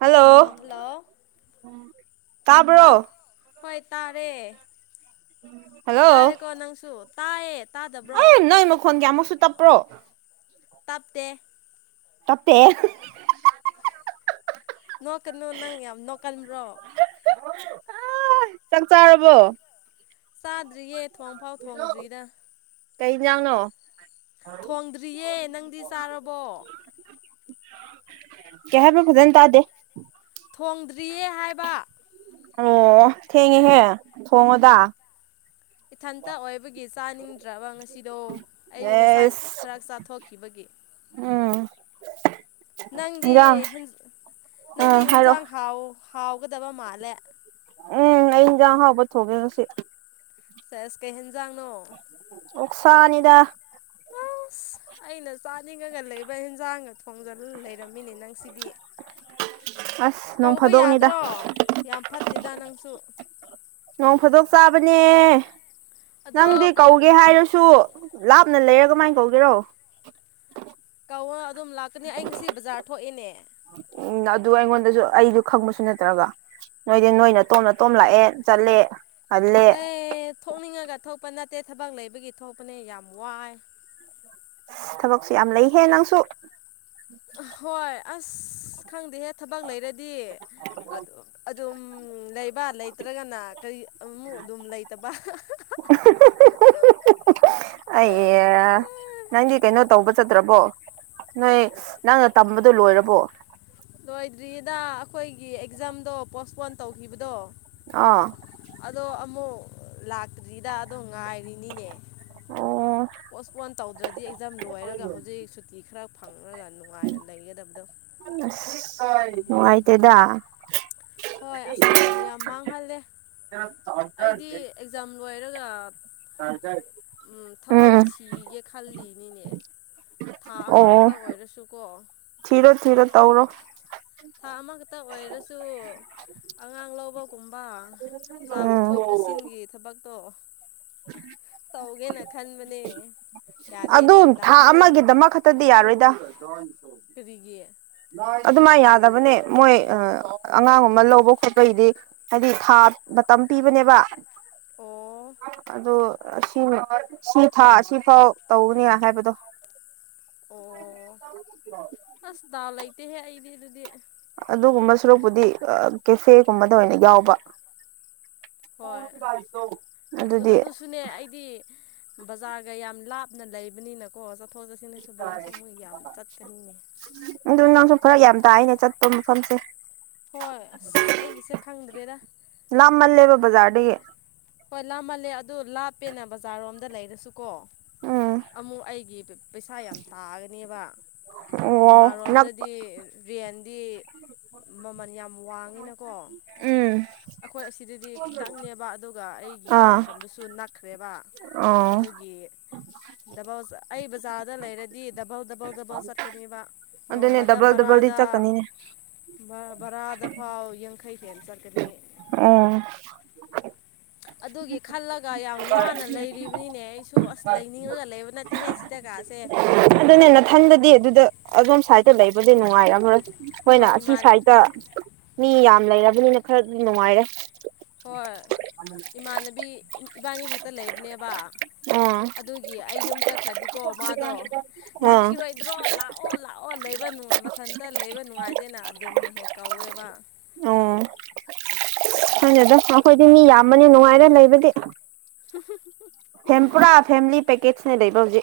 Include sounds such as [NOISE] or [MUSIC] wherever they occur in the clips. hello ꯑꯣ ꯇꯞ ꯇꯥꯕ꯭ꯔꯣ ꯍꯣꯏ ꯇꯥꯔꯦ ꯍꯜꯂꯣ ꯇꯥꯔꯦꯀꯣ ꯅꯪꯁꯨ ꯇꯥꯏꯌꯦ ꯇꯥꯗꯕ꯭ꯔꯣ ꯑꯦ ꯅꯣꯏ ꯃꯈꯣꯟ ꯀꯌꯥꯃꯨꯛꯁꯨ ꯇꯞꯄ꯭ꯔꯣ ꯇꯞꯇꯦ ꯇꯠꯇꯦ ꯅꯣꯛ ꯀꯩꯅꯨ ꯅꯪ ꯌꯥꯝ ꯅꯣꯛ ꯀꯟꯕ꯭ꯔꯣ ꯑ ꯆꯥꯛ ꯆꯥꯔꯕꯣ ꯆꯥꯗ꯭ꯔꯤꯌꯦ ꯊꯣꯡꯐꯥꯎ ꯊꯣꯡꯗ꯭ꯔꯤꯗ ꯀꯩ ꯍꯤꯟꯖꯥꯡꯅꯣ ꯊꯣꯡꯗ꯭ꯔꯤꯌꯦ ꯅꯪꯗꯤ ꯆꯥꯔꯕꯣ ꯀꯩ ꯍꯥꯏꯕ ꯐꯖꯅ ꯇꯗꯦ ꯊꯣꯡꯗ꯭ꯔꯤꯌꯦ ꯍꯥꯏꯕ ꯑꯣ ꯊꯦꯡꯉꯦꯍꯦ ꯊꯣꯡꯉꯣꯗ ꯏꯊꯟꯇ ꯑꯣꯏꯕꯒꯤ ꯆꯥꯅꯤꯡꯗ꯭ꯔꯕ ꯉꯁꯤꯗꯣ ꯑꯩ ꯉꯁꯥꯏ ꯈꯔ ꯆꯥꯊꯣꯛꯈꯤꯕꯒꯤ ꯑꯣ ꯅꯪꯗꯤ ꯅꯪꯗꯤ ꯎꯝ ꯍꯦꯟꯖꯥꯡ ꯍꯥꯏꯔꯛꯑꯣ ꯍꯥꯎ ꯍꯥꯎꯒꯗꯕ ꯃꯥꯜꯂꯦ ꯎꯝ ꯑꯩ ꯍꯤꯟꯖꯥꯡ ꯑꯍꯥꯎꯕꯥ ꯊꯣꯡꯉꯦ ꯉꯁꯤ ꯁꯦꯁ ꯀꯩ ꯍꯦꯟꯖꯥꯡꯅꯣ ꯑꯣꯛꯁꯥꯅꯤꯗ ꯑꯁ ꯑꯩꯅ ꯆꯥꯅꯤꯡꯉꯒ ꯂꯩꯕ ꯍꯦꯟꯁꯥꯡꯒ ꯊꯣꯡꯖꯜ ꯂꯩꯔꯝꯃꯤꯅꯦ ꯅꯪ ꯁꯤꯗꯤ ꯑꯁ ꯅꯣꯡ ꯀꯧꯕ ꯐꯥꯗꯣꯛꯅꯤꯗ ꯌꯥꯗ꯭ꯔꯣ ꯌꯥꯝ ꯐꯠꯇꯦꯗ ꯅꯪꯁꯨ ꯅꯣꯡ ꯐꯥꯗꯣꯛ ꯆꯥꯕꯅꯦ ꯑꯗꯣ ꯅꯪꯗꯤ ꯀꯧ ꯀꯧꯒꯦ ꯍꯥꯏꯔꯁꯨ ꯂꯥꯞꯅ ꯂꯩꯔ ꯀꯃꯥꯏꯅ ꯀꯧꯒꯦꯔꯣ ꯀꯧ ꯑꯗꯨꯝ ꯂꯥꯛꯀꯅꯤ ꯑꯩ ꯉꯁꯤ ꯕꯖꯥꯔ ꯊꯣꯛꯏꯅꯦ ꯎꯝ ꯑꯗꯨ ꯑꯩꯉꯣꯟꯗꯁꯨ ꯑꯩꯁꯨ ꯈꯪꯕꯁꯨ ꯅꯠꯇ꯭ꯔꯒ ꯅꯣꯏꯗꯤ ꯅꯣꯏ ꯅꯥꯇꯣꯝ ꯅꯇꯣꯝ ꯂꯛꯑꯦ ꯆꯠꯂꯦ ꯍꯜꯂꯦ ꯑꯦ ꯊꯣꯛꯅꯤꯡꯉꯒ ꯊꯣꯛꯄ ꯅꯠꯇꯦ ꯊꯕꯛ ꯂꯩꯕꯒꯤ ꯊꯣꯛꯄꯅꯦ ꯌꯥꯝ ꯋꯥꯏ ꯊꯕꯛꯁꯨ ꯌꯥꯝ ꯂꯩꯍꯦ ꯅꯪꯁꯨ ꯍꯣꯏ ꯑꯁ ꯈꯪꯗꯦꯍꯦ ꯊꯕꯛ ꯂꯩꯔꯗꯤ ꯑꯗꯨꯝ ꯂꯩꯕ ꯇ꯭ꯔꯒꯅ ꯀꯔꯤ ꯑꯃꯨ ꯑꯗꯨꯝ ꯂꯩꯇꯕ ꯑꯩ ꯅꯪꯗꯤ ꯀꯩꯅꯣ ꯇꯧꯕ ꯆꯠꯇ꯭ꯔꯕꯣ ꯅꯣꯏ ꯅꯪꯅ ꯇꯝꯕꯗꯣ ꯂꯣꯏꯔꯕꯣ ꯂꯣꯏꯗ꯭ꯔꯤꯗ ꯑꯩꯈꯣꯏꯒꯤ ꯑꯦꯛꯖꯥꯝꯗꯣ ꯄꯣꯁꯄꯣꯟ ꯇꯧꯈꯤꯕꯗꯣ ꯑꯣ ꯑꯗꯣ ꯑꯃꯨꯛ ꯂꯥꯛꯇ꯭ꯔꯤꯗ ꯑꯗꯣ ꯉꯥꯏꯔꯤꯅꯤꯅꯦ ꯑꯣ ꯄꯣꯁꯄꯣꯟ ꯇꯧꯗ꯭ꯔꯗꯤ ꯑꯦꯛꯖꯥꯝ ꯂꯣꯏꯔꯒ ꯍꯧꯖꯤꯛ ꯁꯨꯇꯤ ꯈꯔ ꯐꯪꯉꯒ ꯅꯨꯡꯉꯥꯏꯅ ꯂꯩꯒꯗꯕꯗꯣ ꯑꯁ ꯅꯨꯡꯉꯥꯏꯇꯦꯗ ꯍꯣꯏ ꯑꯁ ꯃꯇꯝ ꯌꯥꯝ ꯃꯥꯡꯍꯜꯂꯦ ꯑꯩꯗꯤ ꯑꯦꯛꯖꯥꯝ ꯂꯣꯏꯔꯒ ꯊꯕꯛ ꯎꯝ ꯊꯤꯒꯦ ꯈꯜꯂꯤꯅꯤꯅꯦ ꯊꯥ ꯑꯣ ꯑꯃꯈꯇꯪ ꯑꯣꯏꯔꯁꯨꯀꯣ ꯊꯤꯔꯣ ꯊꯤꯔꯣ ꯇꯧꯔꯣ ꯊꯥ ꯑꯃꯈꯛꯇ ꯑꯣꯏꯔꯁꯨ ꯑꯉꯥꯡ ꯂꯧꯕꯒꯨꯝꯕ ꯆꯥ ꯎꯝ ꯄꯨꯊꯣꯛ ꯄꯨꯁꯤꯟꯒꯤ ꯊꯕꯛꯇꯣ ꯇꯧꯒꯦꯅ ꯈꯟꯕꯅꯦ ꯑꯗꯨ ꯌꯥꯗꯦꯅꯦ ꯊꯥ ꯗꯥꯎꯁꯦ ꯑꯃꯒꯤꯗꯃꯛ ꯈꯛꯇꯗꯤ ꯌꯥꯔꯣꯏꯗ ꯀꯔꯤꯒꯤ ꯑꯗꯨꯃꯥꯏ ꯌꯥꯗꯕꯅꯦ ꯃꯣꯏ ꯑꯉꯥꯡꯒꯨꯝꯕ ꯂꯧꯕ ꯈꯣꯠꯄꯩꯗꯤ ꯍꯥꯏꯗꯤ ꯊꯥ ꯃꯇꯝ ꯄꯤꯕꯅꯦꯕ ꯑꯣ ꯑꯗꯨ ꯑꯁꯤ ꯁꯤ ꯊꯥ ꯑꯁꯤꯐꯥꯎ ꯇꯧꯒꯅꯤ ꯍꯥꯏꯕꯗꯣ ꯑꯣ [INAUDIBLE] ꯑꯁ ꯗꯥꯎ ꯂꯩꯇꯦꯍꯦ ꯑꯩꯗꯤ ꯑꯗꯨꯗꯤ ꯑꯗꯨꯒꯨꯝꯕ ꯁꯨꯔꯨꯛꯄꯨꯗꯤ ꯀꯦꯐꯦꯒꯨꯝꯕꯗ ꯑꯣꯏꯅ ꯌꯥꯎꯕ ꯍꯣꯏ [UNINTELLIGIBLE] ꯑꯗꯨ ꯑꯗꯨꯁꯨꯅꯦ ꯑꯩꯗꯤ ꯕꯖꯥꯔꯒ ꯌꯥꯝ ꯂꯥꯞꯅ ꯂꯩꯕꯅꯤꯅ ꯀꯣ ꯆꯠꯊꯣꯛ ꯆꯠꯁꯤ ꯍꯥꯏꯁꯨ ꯕꯔꯥꯁꯨ ꯃꯣꯏ ꯌꯥꯝ ꯆꯠꯀꯅꯤꯅꯦ ꯑꯗꯨ ꯅꯪꯁꯨ ꯐꯔꯛ ꯌꯥꯝ ꯇꯥꯛꯏꯅꯦ ꯆꯠꯄ ꯃꯐꯝꯁꯦ ꯍꯣꯏ ꯑꯁ ꯑꯩꯒꯤꯁꯦ ꯈꯪꯗ꯭ꯔꯦꯗ ꯅ ꯃꯜꯂꯦꯕꯣ ꯖꯥꯔꯗꯤꯦ ꯍꯣꯏ ꯂꯥꯃꯜꯂꯦ ꯑꯗꯨ ꯂꯥꯞꯄꯦꯅ ꯕꯖꯥꯔ ꯔꯣꯝꯗ ꯂꯩꯔꯁꯨ ꯀꯣ ꯎꯝ ꯑꯃꯨꯛ ꯑꯩꯒꯤ ꯄꯩꯁꯥ ꯌꯥꯝ ꯇꯥꯒꯅꯦꯕ ꯑꯣ ꯕꯖꯥꯔ ꯅꯛꯄ ꯔꯣꯝꯗꯗꯤ ꯔꯦꯟꯗꯤ ꯃꯃꯜ ꯌꯥꯝ ꯋꯥꯡꯉꯤꯅꯀꯣ ꯎꯝ ꯑꯩꯈꯣꯏ ꯑꯁꯤꯗꯗꯤ ꯈꯤꯇꯪꯅꯦꯕ ꯑꯗꯨꯒ ꯑꯩꯒꯤ ꯑꯥ ꯇꯝꯐꯝꯗꯨꯁꯨ ꯅꯛꯈ꯭ꯔꯦꯕ ꯑꯣ ꯑꯗꯨꯒꯤ ꯗꯕ ꯑꯩ ꯕꯖꯥꯔꯗ ꯂꯩꯔ ꯏꯗꯤ ꯗꯕꯎ ꯗꯕꯎ ꯗꯕꯎ ꯁꯔꯀꯦꯅꯤꯕ ꯑꯗꯨꯅꯦ ꯅꯣꯡꯃꯗ ꯗꯕꯜ ꯗꯕꯜꯗꯤ ꯕꯔꯗ ꯆꯠꯀꯅꯤꯅꯦ ꯕꯔꯥꯗ ꯐꯥꯎ ꯌꯥꯡꯈꯩ ꯍꯅ ꯆꯠꯀꯅꯤ ꯎꯝ [UNINTELLIGIBLE] [INAUDIBLE] ꯑꯗꯨꯒꯤ ꯈꯜꯂꯒ ꯌꯥꯝ ꯋꯥꯅ ꯂꯩꯔꯤꯕꯅꯤꯅꯦ ꯑꯩꯁꯨ ꯑꯁ ꯂꯩꯅꯤꯡꯉꯒ ꯂꯩꯕ ꯅꯠꯇꯦꯍꯦ ꯁꯤꯗꯀꯥꯁꯦ ꯏꯊꯟꯗꯗꯤ ꯑꯗꯨꯗ ꯑꯗꯣꯝ ꯁꯥꯏꯗ ꯂꯩꯕꯗꯤ ꯅꯨꯡꯉꯥꯏꯔꯝꯣꯏ ꯑꯩꯣꯏꯅ ꯍꯣꯏ ꯑꯁꯤ ꯏꯃꯥꯟ ꯁꯥꯏꯗꯠꯇ ꯃꯤ ꯌꯥꯝ ꯂꯩꯔꯕꯅꯤꯅ ꯈꯔꯗꯤ ꯅꯨꯡꯉꯥꯏꯔꯦ ꯍꯣꯏ ꯏꯃꯥꯟꯅꯕꯤ ꯏꯕꯥꯅꯤ ꯈꯛꯇ ꯂꯩꯕꯅꯦꯕ ꯑꯥ ꯑꯗꯨꯒꯤ ꯑꯩ ꯌꯨꯝ ꯆꯠꯈ꯭ꯔꯗꯤꯀꯣ ꯃꯥꯗꯣ ꯑꯥ ꯂꯥꯛꯈꯤꯔꯣꯏ ꯇ꯭ꯔꯣ ꯂꯥꯛꯑꯣ ꯂꯥꯛꯑꯣ ꯂꯩꯕ ꯅꯨꯡꯉꯥꯏ ꯃꯊꯟꯇ ꯂꯩꯕ ꯅꯨꯡꯉꯥꯏꯇꯦꯅ ꯑꯗꯨꯝ ꯍꯦꯛ ꯍꯦꯛ ꯀꯧꯋꯦꯕ ꯎꯝ ꯈꯪꯗꯦꯗ ꯑꯩꯈꯣꯏꯗꯤ ꯃꯤ ꯌꯥꯝꯕꯅꯤ ꯅꯨꯡꯉꯥꯏꯔꯦ ꯂꯩꯕꯗꯤ ꯍ ꯐꯄꯥ ꯐꯦ ꯄꯦꯀꯦꯠꯅꯦ ꯂꯩꯕ ꯍꯧꯖꯤ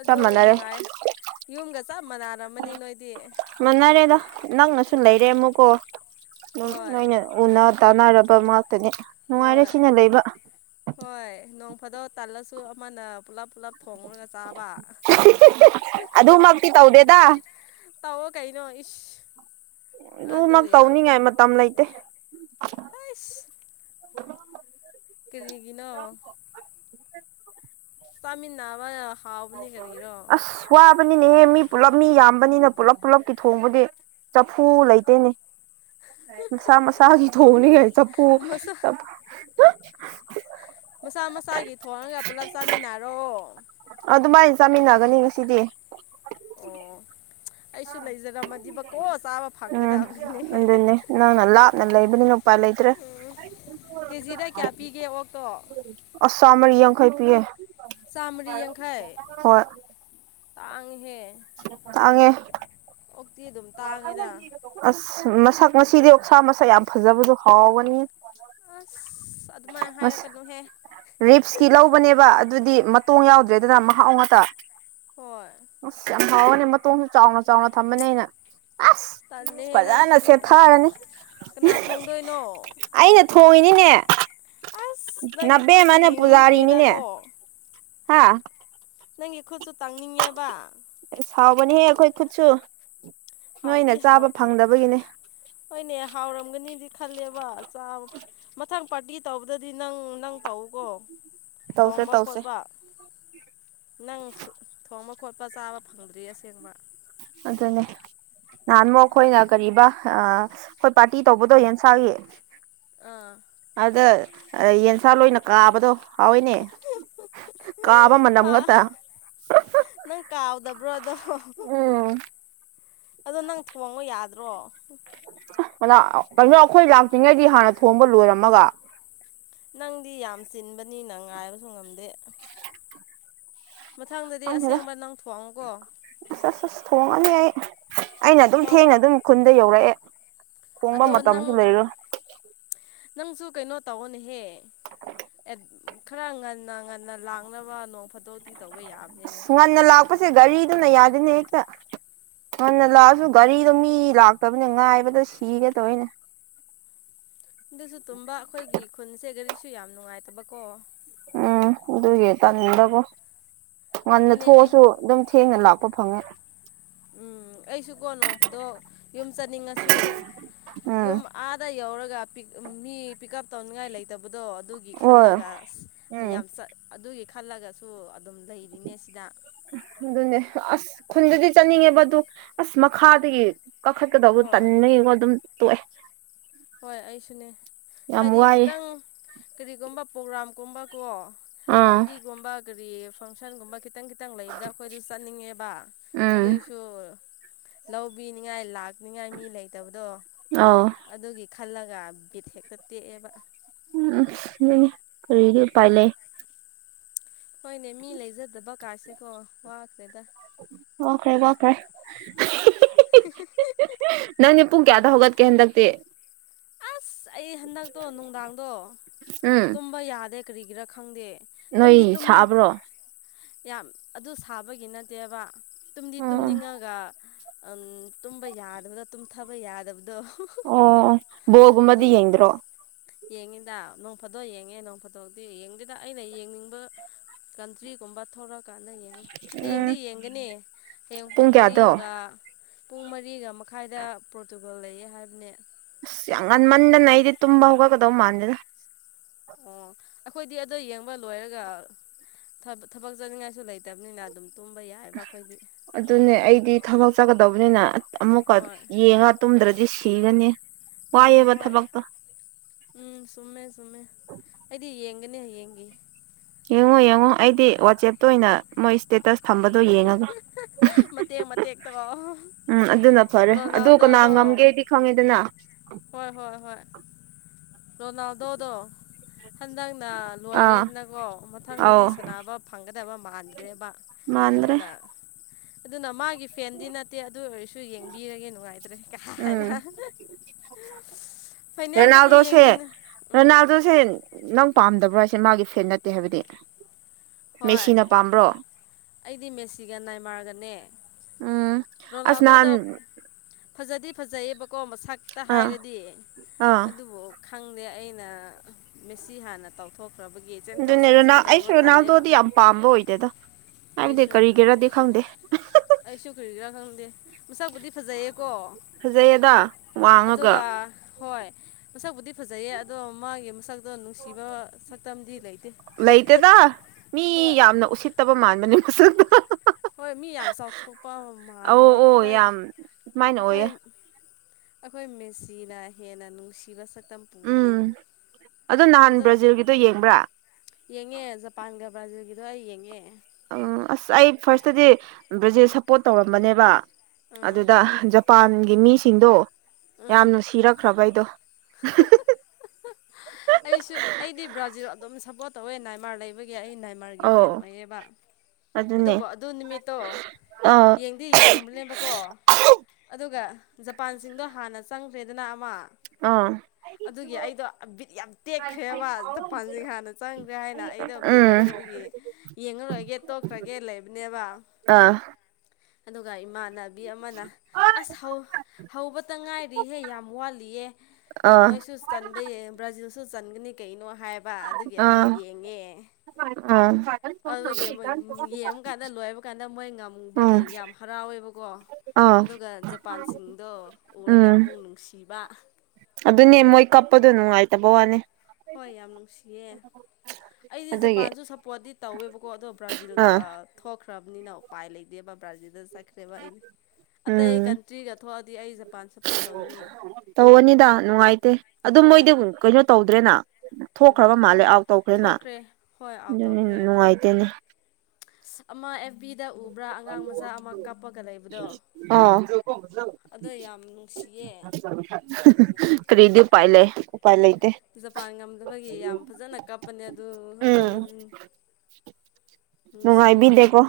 ꯑꯗꯨ ꯅꯨꯡꯉꯥꯏ ꯌꯨꯝꯒ ꯆꯞ ꯃꯥꯟꯅꯔꯝꯃꯅꯤ ꯅꯣꯏ ꯃꯅꯔꯦꯗ ꯅꯪꯅꯁꯨ ꯂꯩꯔꯦ ꯎꯝ ꯑꯃꯨꯛꯀꯣ ꯑꯗꯨꯝ ꯍꯣꯏ ꯅꯣꯏꯅ ꯎꯅ ꯇꯥꯅꯔꯕ ꯉꯥꯛꯇꯅꯤ ꯅꯨꯡꯉꯥꯏꯔꯦ ꯍꯣꯏ ꯁꯤꯅ ꯂꯩꯕ ꯍꯣꯏ ꯅꯣꯡ ꯐꯥꯗꯣꯛ ꯇꯥꯜꯂꯁꯨ ꯑꯃꯅ ꯄꯨꯂꯞ ꯄꯨꯂꯞ ꯊꯣꯉꯒ ꯆꯥꯕ ꯑꯗꯨꯃꯛꯇꯤ ꯇꯧꯗꯦꯗ ꯇꯧꯎꯣ ꯀꯩꯅꯣ ꯏꯤꯁ ꯑꯗꯨꯃꯛ ꯇꯧꯅꯤꯡꯉꯥꯏ ꯃꯇꯝ ꯂꯩꯇꯦ ꯈꯁ ꯀꯔꯤꯒꯤꯅꯣ ꯆꯥꯃꯤꯟꯅꯥꯕ ꯅ ꯈꯥꯎꯕꯅꯤ ꯀꯔꯤꯔꯣ ꯑꯁ ꯋꯥꯕꯅꯤꯅꯦꯍꯦ ꯃꯤ ꯄꯨꯂꯞ ꯃꯤ ꯌꯥꯝꯕꯅꯤꯅ ꯄꯨꯂꯞ ꯄꯨꯜꯂꯞꯀꯤ ꯊꯣꯡꯕꯗꯤ ꯆꯐꯨ ꯂꯩꯇꯦꯅꯦ ꯁꯥ ꯃ ꯁꯥꯥꯒꯤ ꯊꯎꯅꯤꯒꯦ ꯆꯞꯄꯨ ꯃꯁꯥ ꯆ ꯑ [UNINTELLIGIBLE] [INAUDIBLE] ꯃꯁꯥ ꯃꯁꯥꯒꯤ ꯊꯣꯡꯉꯒ ꯄꯨꯂꯞ ꯆꯥꯃꯤꯟꯅꯔꯣ ꯑꯗꯨꯃꯥꯏꯅ ꯆꯥꯃꯤꯟꯅꯒꯅꯤ ꯉꯁꯤꯗꯤ ꯑꯣ ꯑꯩꯁꯨ ꯂꯩꯖꯔꯝꯃꯗꯤꯕꯀꯣ ꯆꯥꯕ ꯎꯝ ꯐꯪꯒꯗꯕꯅꯤꯅꯦ ꯑꯗꯨꯅꯦ ꯅꯪꯅ ꯂꯥꯞꯅ ꯂꯩꯕꯅꯤꯅꯄꯥꯥꯏ ꯂꯩꯇ꯭ꯔꯦ ꯀꯦꯖꯤꯗ ꯀꯌꯥ ꯄꯤꯒꯦ ꯑꯣꯛꯇꯣ ꯑꯁꯥꯝ ꯃꯔꯤ ꯌꯥꯡꯈꯩ ꯄꯤꯌꯦ ꯆꯥꯝꯃꯔꯤ ꯌꯥꯡꯈꯩ ꯇꯥꯉꯤꯍꯦ ꯑꯦ ꯑꯣꯛꯇꯤ ꯑꯗꯨꯝ ꯇꯥꯡꯉꯤꯗ ꯑꯁ ꯃꯁꯛ ꯉꯁꯤꯗꯤ ꯑꯣꯁꯥ ꯃꯁꯛ ꯌꯥꯝ ꯐꯖꯕꯗꯨ ꯍꯥꯎꯒꯅꯤ ꯑꯁ ꯑꯗꯨꯃꯥꯏꯅ ꯍꯥꯏꯔꯛꯀꯅꯨꯍꯦ ꯍꯣꯅꯦꯕ ꯑꯗꯨꯗꯤ ꯃꯇꯣꯡ ꯌꯥꯎꯗ꯭ꯔꯦꯗꯅ ꯃꯍꯥꯎ ꯉꯥꯛꯇ ꯍꯣꯏ ꯑꯁ ꯌꯥꯝ ꯍꯥꯎꯔꯅꯤ ꯃꯇꯣꯡꯁꯨ ꯆꯥꯎꯅ ꯆꯥꯎꯅ ꯊꯝꯕꯅꯦ ꯑꯩꯅ ꯑꯁ ꯇꯜꯂꯦꯍꯦ ꯅꯪ ꯐꯖꯅ ꯁꯤꯗꯤ ꯁꯦꯠꯊꯔꯅꯤ ꯀꯅꯥ ꯊꯣꯡꯗꯣꯏꯅꯣ ꯑꯩꯅ ꯊꯣꯡꯉꯤꯅꯤꯅꯦ ꯑꯁ ꯅꯪꯒꯤ ꯈꯨꯠꯁꯨ ꯅꯕꯦꯝꯃꯅ ꯄꯨꯖꯥꯔꯤꯅꯤꯅꯦ ꯌꯦꯡꯅꯤꯡꯈ꯭ꯔꯦꯗꯀꯣ ꯍꯥꯥ ꯅꯪꯒꯤ ꯑꯈꯨꯠꯁꯨ ꯇꯪꯅꯤꯡꯉꯦꯕ ꯍꯥꯎꯕꯅꯦꯍꯦ ꯈꯣꯏ ꯈꯨꯠꯁꯨ ꯍꯥꯎꯗꯤ ꯅꯣꯏꯅ ꯍꯥꯎ ꯆꯥꯕ ꯐꯪꯗꯕꯒꯤꯅꯦ ꯍꯣꯏꯅꯦ ꯍꯥꯎꯔꯝꯒꯅꯤꯗꯤ ꯈꯜꯂꯦꯕ ꯃꯊꯪ ꯄꯥꯔꯇꯤ ꯇꯧꯕꯗꯗꯤ ꯅꯪ ꯅꯪ ꯇꯧꯀꯣ ꯇꯧꯁꯦ ꯊꯣꯡꯕ ꯇꯧꯁꯦ ꯈꯣꯠꯄ ꯅꯪ ꯊꯣꯡꯕ ꯈꯣꯠꯄ ꯆꯥꯕ ꯐꯪꯗ꯭ꯔꯤ ꯑꯁꯦꯡꯕ ꯑꯗꯨꯅꯦ ꯅꯍꯥꯟꯃꯨ ꯑꯩꯈꯣꯏꯅ ꯀꯔꯤꯕ ꯑ ꯍꯣꯏ ꯄꯥꯔꯇꯤ ꯇꯧꯕꯗꯣ ꯌꯦꯟꯁꯥꯒꯤ ꯑꯥ ꯑꯗ ꯌꯦꯟꯁꯥ ꯂꯣꯏꯅ ꯀꯥꯕꯗꯣ ꯍꯥꯎꯏꯅꯦ ꯀꯥꯕ ꯃꯅꯝ ꯍꯥ ꯉꯥꯛꯇ ꯅꯪ ꯀꯥꯎꯗꯕ꯭ꯔꯣ ꯑꯗꯣ ꯑꯝ ꯑꯗꯣ ꯅꯪ ꯊꯣꯡꯉꯣ ꯌꯥꯗ꯭ꯔꯣ ꯀꯩꯅꯣ ꯑꯩꯈꯣꯏ ꯂꯥꯛꯇ꯭ꯔꯤꯉꯩꯗꯤ ꯍꯥꯟꯅ ꯊꯣꯡꯕ ꯂꯣꯏꯔꯝꯃꯒ ꯅꯪꯗꯤ ꯌꯥꯝ ꯆꯤꯟꯕꯅꯤ ꯅ ꯉꯥꯏꯕꯁꯨ ꯉꯝꯗꯦ ꯃꯊꯪꯗꯗꯤ ꯑꯁꯦꯡꯕ ꯅꯪ ꯊꯣꯡꯉꯣꯀꯣ ꯑ ꯑꯁ ꯑꯁ ꯊꯣꯡꯉꯅꯤ ꯑꯩ ꯑꯩꯅ ꯑꯗꯨꯝ ꯊꯦꯡꯅ ꯊꯣꯡꯉꯣ ꯑꯗꯨꯝ ꯈꯨꯟꯗ ꯌꯧꯔꯛꯑꯦ ꯊꯣꯡꯕ ꯑꯗꯣ ꯅꯪ ꯃꯇꯝꯁꯨ ꯂꯩꯔꯣꯏ ꯅꯪꯁꯨ ꯀꯩꯅꯣ ꯇꯧꯑꯣꯅꯦꯍꯦ ꯑꯦꯇ ꯈꯔ ꯉꯟꯅ ꯉꯟꯅ ꯂꯥꯛꯅꯕ ꯅꯣꯡ ꯐꯥꯗꯣꯛꯇꯤ ꯇꯧꯕ ꯌꯥ ꯑꯁ ꯉꯟꯅ ꯂꯥꯛꯄꯁꯦ ꯒꯥꯔꯤꯗꯨꯅ ꯌꯥꯗꯦꯅꯦ ꯍꯦꯛꯇ ꯉꯟꯅ ꯂꯥꯛꯑꯁꯨ ꯒꯥꯔꯤꯗꯣ ꯃꯤ ꯂꯥꯛꯇꯕꯅꯤ ꯉꯥꯏꯕꯗ ꯁꯤꯒꯦ ꯇꯧꯋꯦꯅꯦ ꯑꯗꯨꯁꯨ ꯇꯨꯝꯕ ꯑꯩꯈꯣꯏꯒꯤ ꯈꯨꯟꯁꯦꯒꯔꯤꯁꯨ ꯌꯥꯝ ꯅꯨꯡꯉꯥꯏꯇꯕꯀꯣ ꯎꯝ ꯑꯗꯨꯒꯤ ꯇꯟꯗꯀꯣ ꯉꯟꯅ ꯑꯗꯨꯅꯦ ꯑꯩ ꯊꯣꯛꯑꯁꯨ ꯑꯗꯨꯝ ꯊꯦꯡꯅ ꯂꯥꯛꯄ ꯎꯄ ꯐꯪꯉꯦ ꯎꯝ ꯑꯩꯁꯨꯀꯣ ꯅꯣꯡ ꯐꯗꯣꯛ ꯌꯨꯝ ꯆꯠꯅꯤꯡꯉꯁꯨ ꯎꯝ ꯌꯨꯝ ꯑꯥꯗ ꯌꯧꯔꯒ ꯃꯤ ꯄꯤꯛ ꯎꯞ ꯇꯧꯅꯤꯡꯉꯥꯏ ꯂꯩꯇꯕꯗꯣ ꯑꯗꯨꯒꯤ ꯍꯣꯏ ꯈꯜꯂꯒ ꯑꯁ ꯎꯝ ꯌꯥꯝ ꯆ ꯑꯗꯨꯒꯤ ꯈꯜꯂꯒꯁꯨ ꯑꯗꯨꯝ ꯂꯩꯔꯤꯅꯦ ꯁꯤꯗ ꯑꯗꯨꯅꯦ ꯑꯁ ꯈꯨꯟꯗꯗꯤ ꯆꯠꯅꯤꯡꯉꯦꯕ ꯑꯗꯨ ꯑꯁ ꯃꯈꯥꯗꯒꯤ ꯀꯥꯈꯠꯀꯗꯧꯕ ꯍꯣꯏ ꯇꯟꯕ ꯒꯤ ꯀꯣ ꯑꯗꯨꯝ ꯇꯣꯛꯑꯦ ꯍꯣꯏ ꯑꯩꯁꯨꯅꯦ ꯌꯥꯝ ꯍꯥꯏꯗꯤ ꯋꯥꯏꯑꯦ ꯈꯤꯇꯪ ꯀꯔꯤꯒꯨꯝꯕ ꯄ꯭ꯔꯣꯒ꯭ꯔꯥꯝꯒꯨꯝꯕꯀꯣ ꯑꯥ ꯄꯔꯇꯤꯒꯨꯝꯕ ꯀꯔꯤ ꯐꯪꯁꯟꯒꯨꯝꯕ ꯈꯤꯇꯪ ꯈꯤꯇꯪ ꯂꯩꯕꯗ ꯑꯩꯈꯣꯏꯗꯁꯨ ꯆꯠꯅꯤꯡꯉꯦꯕ ꯎꯝ ꯑꯗꯨꯏꯁꯨ ꯂꯧꯕꯤꯅꯤꯉꯥꯏ ꯂꯥꯛꯅꯤꯉꯥꯏ ꯃꯤ ꯂꯩꯇꯕꯗꯣ ꯑ ꯑꯗꯨꯒꯤ ꯈꯜꯂꯒ ꯕꯤꯠ ꯍꯦꯛꯇ ꯇꯦꯛꯑꯦꯕ ꯎꯝ ꯀꯔꯤꯗꯤ ꯎꯄꯥꯏ ꯂꯩ ꯍꯣꯏꯅꯦ ꯃꯤ ꯂꯩꯖꯗꯕ ꯀꯥꯏꯥꯁꯦꯀꯣ ꯋꯥꯈ꯭ꯔꯦꯗ ꯋꯥꯈ꯭ꯔꯦ ꯋꯥꯈ꯭ꯔꯦ [UNINTELLIGIBLE] ꯅꯪꯅꯦ ꯄꯨꯡ ꯀꯌꯥꯗ ꯍꯧꯒꯠꯀꯦ ꯍꯟꯗꯛꯇꯤ ꯑꯁ ꯑꯩ ꯍꯟꯗꯛꯇꯣ ꯅꯨꯡꯗꯥꯡꯗꯣ ꯎꯝ ꯇꯨꯝꯕ ꯌꯥꯗꯦ ꯀꯔꯤꯒꯤꯔꯥ ꯈꯪꯗꯦ ꯅꯣꯏ ꯇꯨꯝꯗꯤ ꯇꯨꯝꯅꯤꯡ ꯁꯥꯕ꯭ꯔꯣ ꯌꯥꯝ ꯑꯗꯨ ꯁꯥꯕꯒꯤ ꯅꯠꯇꯦꯕ ꯇꯨꯝꯗꯤ ꯎꯝ ꯇꯨꯝꯅꯤꯡꯉꯒ ꯇꯨꯝꯕ ꯌꯥꯗꯕꯗꯣ ꯇꯨꯝꯊꯕ ꯌꯥꯗꯕꯗꯣ ꯕꯣꯜ ꯑꯗꯨ ꯒꯨꯝꯕꯗꯤ ꯌꯦꯡꯗꯔꯣ ꯌꯦꯡꯉꯤꯗ ꯅꯣꯡ ꯐꯠꯇꯣꯛ ꯌꯦꯡꯉꯦ ꯅꯣꯡ ꯐꯥꯠꯇꯣꯛꯗꯤ ꯌꯦꯡꯗꯦꯗ ꯑꯩꯅ ꯌꯦꯡꯅꯤꯡꯕ ꯀꯟꯇ꯭ꯔꯤꯒꯨꯝꯕ ꯊꯣꯔꯛ ꯗꯨꯀꯥꯟꯗ ꯌꯦꯡꯉꯅꯤ ꯎꯝ ꯍꯌꯦꯡꯗꯤ ꯌꯦꯡꯒꯅꯤ ꯍꯌꯦꯡ ꯄꯨꯡ ꯃꯔꯤꯒ ꯄꯨꯡ ꯃꯔꯤꯒ ꯃꯈꯥꯏꯗ ꯄ꯭ꯔꯣꯔꯇꯨꯒꯣꯜ ꯂꯩꯌꯦ ꯍꯥꯏꯕꯅꯦ ꯑꯁ ꯌꯥꯝ ꯉꯟꯃꯟꯗꯅ ꯑꯩꯗꯤ ꯇꯨꯝꯕ ꯍꯧꯒꯠꯀꯗꯧ ꯃꯥꯟꯦꯗꯅ ꯑꯣ ꯑꯩꯈꯣꯏꯗꯤ ꯑꯗꯩ ꯌꯦꯡꯕ ꯂꯣꯏꯔꯒ ꯊꯕꯛ ꯆꯠꯅꯤꯡꯉꯥꯏꯁꯨ ꯂꯩꯇꯕꯅꯤꯅ ꯑꯗꯨꯝ ꯇꯨꯝꯝꯕꯩ ꯌꯥꯔ ꯑꯗꯨꯅꯦ ꯑꯩꯗꯤ ꯊꯕꯛ ꯆꯠꯀꯗꯧꯕꯅꯤꯅ ꯑꯃꯨꯛꯀ ꯍꯣꯏ ꯌꯦꯡꯉ ꯇꯨꯝꯗ꯭ꯔꯗꯤ ꯁꯤꯒꯅꯤ ꯅ ꯋꯥꯏꯑꯦꯕ ꯍꯣꯏ ꯊꯕꯛꯇꯣ ꯎꯝ ꯁꯨꯝꯃꯦ ꯁꯨꯝꯃꯦ ꯍꯥꯏꯗꯤ ꯌꯦꯡꯒꯅꯤ ꯌꯦꯡꯒ ꯌꯦꯡꯉꯣ ꯌꯦꯡꯉꯣ ꯑꯩꯗꯤ ꯋꯥꯆꯦꯞꯇ ꯑꯣꯏꯅ ꯃꯣꯏ ꯏꯁꯇꯦꯇꯁ ꯊꯝꯕꯗꯣ ꯌꯦꯡꯉꯒ ꯃꯇꯦꯡ ꯃꯇ ꯇꯣ ꯎꯝ ꯑꯗꯨꯅ ꯐꯔꯦ ꯑꯗꯨ ꯀꯅꯥ ꯉꯝꯒꯦꯗꯤ ꯈꯪꯉꯦꯗꯅ ꯍꯣꯏ ꯍꯣꯏ ꯍꯣꯏ ꯔꯣꯅꯥꯜꯗꯣꯗꯣ ꯍꯟꯗꯛꯅ ꯑꯥ ꯂꯣꯏꯔꯦꯗꯅꯀꯣ ꯑꯧ ꯃꯊꯪꯗꯗꯤ ꯁꯅꯕ ꯐꯪꯒꯗꯕ ꯃꯥꯟꯗ꯭ꯔꯦꯕ ꯃꯥꯟꯗ꯭ꯔꯦ ꯑꯗꯨꯅ ꯑꯗꯨꯅ ꯃꯥꯒꯤ ꯐꯦꯟꯗꯤ ꯅꯠꯇꯦ ꯑꯗꯨ ꯑꯣꯏꯔꯁꯨ ꯌꯦꯡꯕꯤꯔꯒꯦ ꯅꯨꯡꯉꯥꯏꯇ꯭ꯔꯦ ꯀꯥꯏ ꯎꯝ ꯍꯥꯏꯅ ꯐꯥꯅꯦꯜ ꯗ ꯔꯣꯅꯥꯜꯗꯣꯁꯦ ꯔꯣꯅꯥꯜꯗꯣꯁꯦ ꯅꯪ ꯄꯥꯝꯗꯕ꯭ꯔꯣ ꯍꯥꯏꯁꯦ ꯃꯥꯒꯤ ꯐꯦꯟ ꯅꯠꯇꯦ ꯍꯥꯏꯕꯗꯤ ꯍꯣꯏ ꯃꯦꯁꯤꯅ ꯄꯥꯝꯕ꯭ꯔꯣ ꯑꯩꯗꯤ ꯃꯦꯁꯤꯒ ꯅꯥꯏꯃꯔꯒꯅꯦ ꯎꯝ ꯑꯁ ꯅꯍꯥꯟ ꯐꯖꯗꯤ ꯐꯖꯩꯌꯦꯕꯀꯣ ꯃꯁꯛꯇ ꯑꯥ ꯍꯥꯏꯔꯗꯤ ꯑꯥ ꯑꯗꯨꯕꯨ ꯈꯪꯗꯦ ꯑꯩꯅ ꯃꯦꯁꯤ ꯍꯥꯟꯅ ꯇꯧꯊꯣꯛ ꯈꯕꯒꯤ ꯆꯦꯟꯊꯣꯛ ꯑꯗꯨꯅꯦ ꯆꯦꯟꯁꯤꯟ ꯔꯣꯅꯥꯜ ꯑꯩꯁꯨ ꯇꯧꯕ ꯇꯜꯂꯦꯕ ꯔꯣꯅꯥꯜꯗꯣꯗꯤ ꯌꯥꯝ ꯄꯥꯝꯕ ꯑꯣꯏꯗꯦꯗ ꯍꯥꯏꯕꯗꯤ ꯑꯩꯁꯨ ꯀꯔꯤꯒꯤꯔꯗꯤ ꯈꯪꯗꯦ ꯑꯩꯁꯨ ꯀꯨꯔꯤꯒꯤ ꯔꯥ ꯈꯪꯗꯦ ꯃꯁꯥꯛꯄꯨꯗꯤ ꯐꯖꯩꯌꯦꯀꯣ ꯐꯖꯩꯌꯦꯗ ꯋꯥꯡꯉꯒ ꯑꯗꯨꯒ ꯍꯣꯏ ꯃꯁꯛꯄꯗꯤ ꯐꯖꯩꯌꯦ ꯑꯗꯣ ꯃꯥꯒꯤ ꯃꯁꯛꯇꯣ ꯅꯨꯡꯁꯤꯕ ꯁꯛꯇꯝꯗꯤ ꯂꯩꯇꯦ ꯂꯩꯇꯦꯗ ꯃꯤ ꯍꯣꯏ ꯌꯥꯝꯅ ꯎꯁꯤꯠꯇꯕ ꯃꯥꯟꯕꯅꯤ ꯃꯁꯛ ꯇꯣ ꯍꯣꯏ ꯃꯤ ꯌꯥꯝ ꯆꯥꯎꯊꯣꯛꯄ ꯑꯧ ꯃꯥꯜꯂꯦꯕ ꯑꯣ ꯑꯩꯈꯣꯏ ꯌꯥꯝ ꯑꯗꯨꯃꯥꯏꯅ ꯑꯩꯈꯣꯏ ꯑꯣꯏꯌꯦ ꯑꯩꯈꯣꯏ ꯃꯦꯆꯤꯅ ꯍꯦꯟꯅ ꯅꯨꯡꯁꯤꯕ ꯁꯛꯇꯝ ꯄꯨꯕꯅꯦ ꯎꯝ ꯑꯗꯣ ꯅꯍꯥꯟ ꯕ꯭ꯔꯥꯖꯤꯜꯒꯤꯗꯣ ꯌꯦꯡꯕ꯭ꯔꯥ ꯌꯦꯡꯉꯦ ꯖꯄꯥꯟꯒ ꯕ꯭ꯔꯥꯖꯤꯜꯒꯤꯗꯣ ꯑꯩ ꯌꯦꯡꯉꯦ ꯎꯝ ꯑꯁ ꯑꯩ ꯐꯥꯔꯁꯇꯗꯤ ꯕ꯭ꯔꯖꯤꯜ ꯁꯞꯄꯣꯔꯠ ꯇꯧꯔꯝꯕꯅꯦꯕ ꯎꯝ ꯑꯗꯨꯗ ꯃꯄꯥꯟꯒꯤ ꯃꯤꯁꯤꯡꯗꯣ ꯎꯝ ꯌꯥꯝꯅ ꯁꯤꯔꯛꯈ꯭ꯔꯕ ꯑꯩꯗꯣ ꯑꯩꯁꯨ ꯑꯩꯗꯤ ꯕ꯭ꯔꯥꯖꯤꯜ ꯑꯗꯨꯝ ꯁꯞꯄꯣꯔꯠ ꯇꯧꯋꯦ ꯅꯥꯏꯃꯥꯔ ꯂꯩꯕꯒꯤ ꯑꯩ ꯅꯥꯏꯃꯥꯔꯒꯤ ꯑꯧ ꯐꯦꯟ ꯑꯣꯏꯌꯦꯕ ꯑꯗꯨꯅꯦ ꯑꯗꯨꯕꯨ ꯑꯗꯨ ꯅꯨꯃꯤꯠꯇꯣ ꯑꯥ ꯌꯦꯡꯗꯤ ꯌꯦꯡꯕꯅꯦꯕꯀꯣ ꯑꯗꯨꯒ ꯖꯄꯥꯟꯁꯤꯡꯗꯣ ꯍꯥꯟꯅ ꯆꯪꯈ꯭ꯔꯦꯗꯅ ꯑꯃ ꯑꯥ [UNINTELLIGIBLE] [INAUDIBLE] ꯑꯗꯨꯒꯤ ꯑꯩꯗꯣ ꯕꯤꯠ ꯌꯥꯝ ꯇꯦꯛꯈ꯭ꯔꯦꯕ ꯖꯄꯥꯟꯁꯤꯡ ꯍꯥꯟꯅ ꯆꯪꯈ꯭ꯔꯦ ꯍꯥꯏꯅ ꯑꯩꯗꯣ ꯕꯤꯠ ꯎꯝ ꯂꯩꯇꯕꯒꯤ ꯌꯦꯡꯉꯔꯣꯏꯒꯦ ꯇꯣꯛꯈ꯭ꯔꯒꯦ ꯂꯩꯕꯅꯦꯕ ꯑꯥ ꯑꯗꯨꯒ ꯏꯃꯥꯅ ꯕꯤ ꯑꯃꯅ ꯑꯁ ꯍꯧꯕꯇ ꯉꯥꯏꯔꯤꯍꯦ ꯌꯥꯝ ꯋꯥꯠꯂꯤꯌꯦꯦ ꯑꯥ ꯅꯣꯏꯁꯨ ꯆꯟꯕ ꯕ꯭ꯔꯥꯖꯤꯜꯁꯨ ꯆꯟꯒꯅꯤ ꯀꯩꯅꯣ ꯍꯥꯏꯕ ꯑꯗꯨꯒꯤ ꯑꯃꯨꯛ ꯑꯥ ꯌꯦꯡꯉꯦ ꯑꯥ ꯑꯗꯨꯒꯤ ꯃ ꯌꯦꯡꯕꯀꯥꯟꯗ ꯂꯣꯏꯕ ꯀꯥꯟꯗ ꯃꯣꯏ ꯉꯝꯕꯒꯤ ꯎꯝ ꯌꯥꯝ ꯍꯔꯥꯎꯋꯦꯕꯀꯣ ꯑꯥ ꯑꯗꯨꯒ ꯖꯄꯥꯟꯁꯤꯡꯗꯣ ꯎꯔꯒ ꯎꯝ ꯑꯃꯨꯛ ꯅꯨꯡꯁꯤꯕ ꯑꯗꯨꯅꯦ ꯃꯣꯏ ꯀꯞꯄꯗꯣ ꯅꯨꯡꯉꯥꯏꯇꯕ ꯋꯥꯅꯤ ꯍꯣꯏ ꯌꯥꯝ ꯅꯨꯡꯁꯤꯌꯦ ꯑꯩꯗꯤ ꯑꯗꯨꯒꯤ ꯖꯄꯥꯟꯁꯨ ꯁꯞꯄꯣꯔꯠꯇꯗꯤ ꯇꯧꯋꯦꯕꯀꯣ ꯑꯗꯣ ꯕ꯭ꯔꯥꯖꯤꯜꯒ ꯑꯥ ꯊꯣꯛꯈ꯭ꯔꯕꯅꯤꯅ ꯎꯄꯥꯏ ꯂꯩꯇꯦꯕ [UNINTELLIGIBLE] ꯁꯠꯈꯔꯦꯚ ꯑꯩꯗꯤ ꯎꯝ ꯖꯄꯥꯟ ꯁꯞꯄꯣꯔꯠ ꯇꯧꯒꯅꯤ ꯇꯧꯒꯅꯤꯗ ꯅꯨꯡꯉꯥꯏꯇꯦ ꯑꯗꯨ ꯍꯣꯏ ꯃꯣꯏꯗꯤ ꯀꯩꯅꯣ ꯇꯧꯗ꯭ꯔꯦꯅ ꯀꯔꯤ ꯊꯣꯛꯈ꯭ꯔꯕ ꯃꯥꯜꯂꯦ ꯑꯥꯎꯠ ꯇꯧꯈ꯭ꯔꯦꯅ ꯊꯣꯛꯈ꯭ꯔꯦ ꯍꯣꯏ ꯑꯥꯎꯠ ꯑꯗꯨꯅꯤ ꯇꯧꯈ꯭ꯔꯦ ꯑꯁ ꯅꯨꯡꯉꯥꯏꯇꯦꯅꯦ ꯑꯃ ꯑꯦꯐ ꯕꯤꯗ ꯎꯕ꯭ꯔꯥ ꯑꯉꯥꯡ ꯃꯆꯥ ꯑꯃ ꯀꯥꯞꯄꯒ ꯂꯩꯕꯗꯣ ꯑꯥ ꯑꯗꯣ ꯌꯥꯝ ꯅꯨꯡꯁꯤꯌꯦ [UNINTELLIGIBLE] ꯀꯔꯤꯗꯤ ꯎꯄꯥꯏ ꯂꯩ ꯎꯄꯥꯏ ꯂꯩꯇꯦ ꯖꯄꯥꯟ ꯉꯝꯗꯕꯒꯤ ꯌꯥꯝ ꯐꯖꯅ ꯀꯞꯄꯅꯦ ꯑꯗꯨ ꯑꯗꯨ ꯎꯝ [UNINTELLIGIBLE] ꯅꯨꯡꯁꯤꯌꯦ ꯌꯥꯝ ꯅꯨꯡꯉꯥꯏꯕꯤꯗꯦꯀꯣ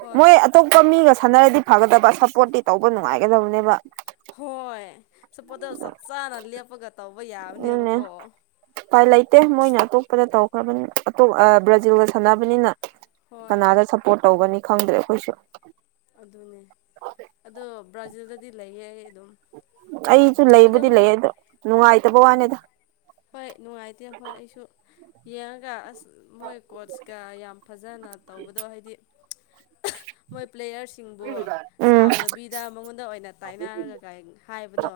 ꯍꯣꯏ ꯃꯣꯏ ꯑꯇꯣꯞꯄ ꯃꯤꯒ ꯁꯥꯟꯅꯔꯗꯤ ꯐꯒꯗꯕ ꯁꯞꯄꯣꯔꯠꯇꯤ ꯇꯧꯕ ꯅꯨꯡꯉꯥꯏꯒꯗꯕꯅꯦꯕ ꯍꯣꯏ ꯁꯣꯄꯣꯠꯇꯣ ꯆꯞ ꯆꯥꯅ ꯂꯦꯞꯄꯒ ꯇꯧꯕ ꯌꯥꯕꯅꯦꯕꯀꯣ ꯄꯥꯏ ꯂꯩꯇꯦ ꯃꯣꯏꯅ ꯑꯇꯣꯞꯄꯗ ꯇꯧꯈ꯭ꯔꯕꯅꯤꯅ ꯑꯇꯣꯞ ꯕ꯭ꯔꯥꯖꯤꯜꯒ ꯁꯥꯟꯅꯕꯅꯤꯅ ꯍꯣꯏ ꯀꯅꯥꯗ ꯁꯞꯄꯣꯔꯠ ꯇꯧꯒꯅꯤ ꯈꯪꯗ꯭ꯔꯦ ꯑꯩꯈꯣꯏꯁꯨ ꯑꯗꯨꯅꯦ ꯑꯗꯣ ꯕ꯭ꯔꯥꯖꯤꯜꯗꯗꯤ ꯂꯩꯌꯦ ꯑꯩ ꯑꯗꯨꯝ ꯑꯩꯁꯨ ꯂꯩꯕꯨꯗꯤ ꯑꯗꯨꯝ ꯂꯩꯌꯦ ꯗꯣ ꯅꯨꯡꯉꯥꯏꯇꯕ ꯋꯥꯅꯤꯗ ꯍꯣꯏ ꯅꯨꯡꯉꯥꯏꯇꯦ ꯍꯣꯏ ꯑꯩꯁꯨ ꯌꯦꯡꯉꯒ ꯑꯁ ꯃꯣꯏ ꯀꯣꯔꯆꯀ ꯌꯥꯝ ꯐꯖꯅ ꯇꯧꯕꯗꯣ ꯍꯥꯏꯗꯤ [UNINTELLIGIBLE] ꯃꯣꯏ ꯄ꯭ꯂꯦꯌꯔꯁꯤꯡꯕꯨ ꯎꯝ ꯁꯥꯎꯗꯕꯤꯗ ꯃꯉꯣꯟꯗ ꯑꯣꯏꯅ ꯇꯥꯏꯅꯔꯒꯥꯏ ꯍꯥꯏꯕꯗꯣ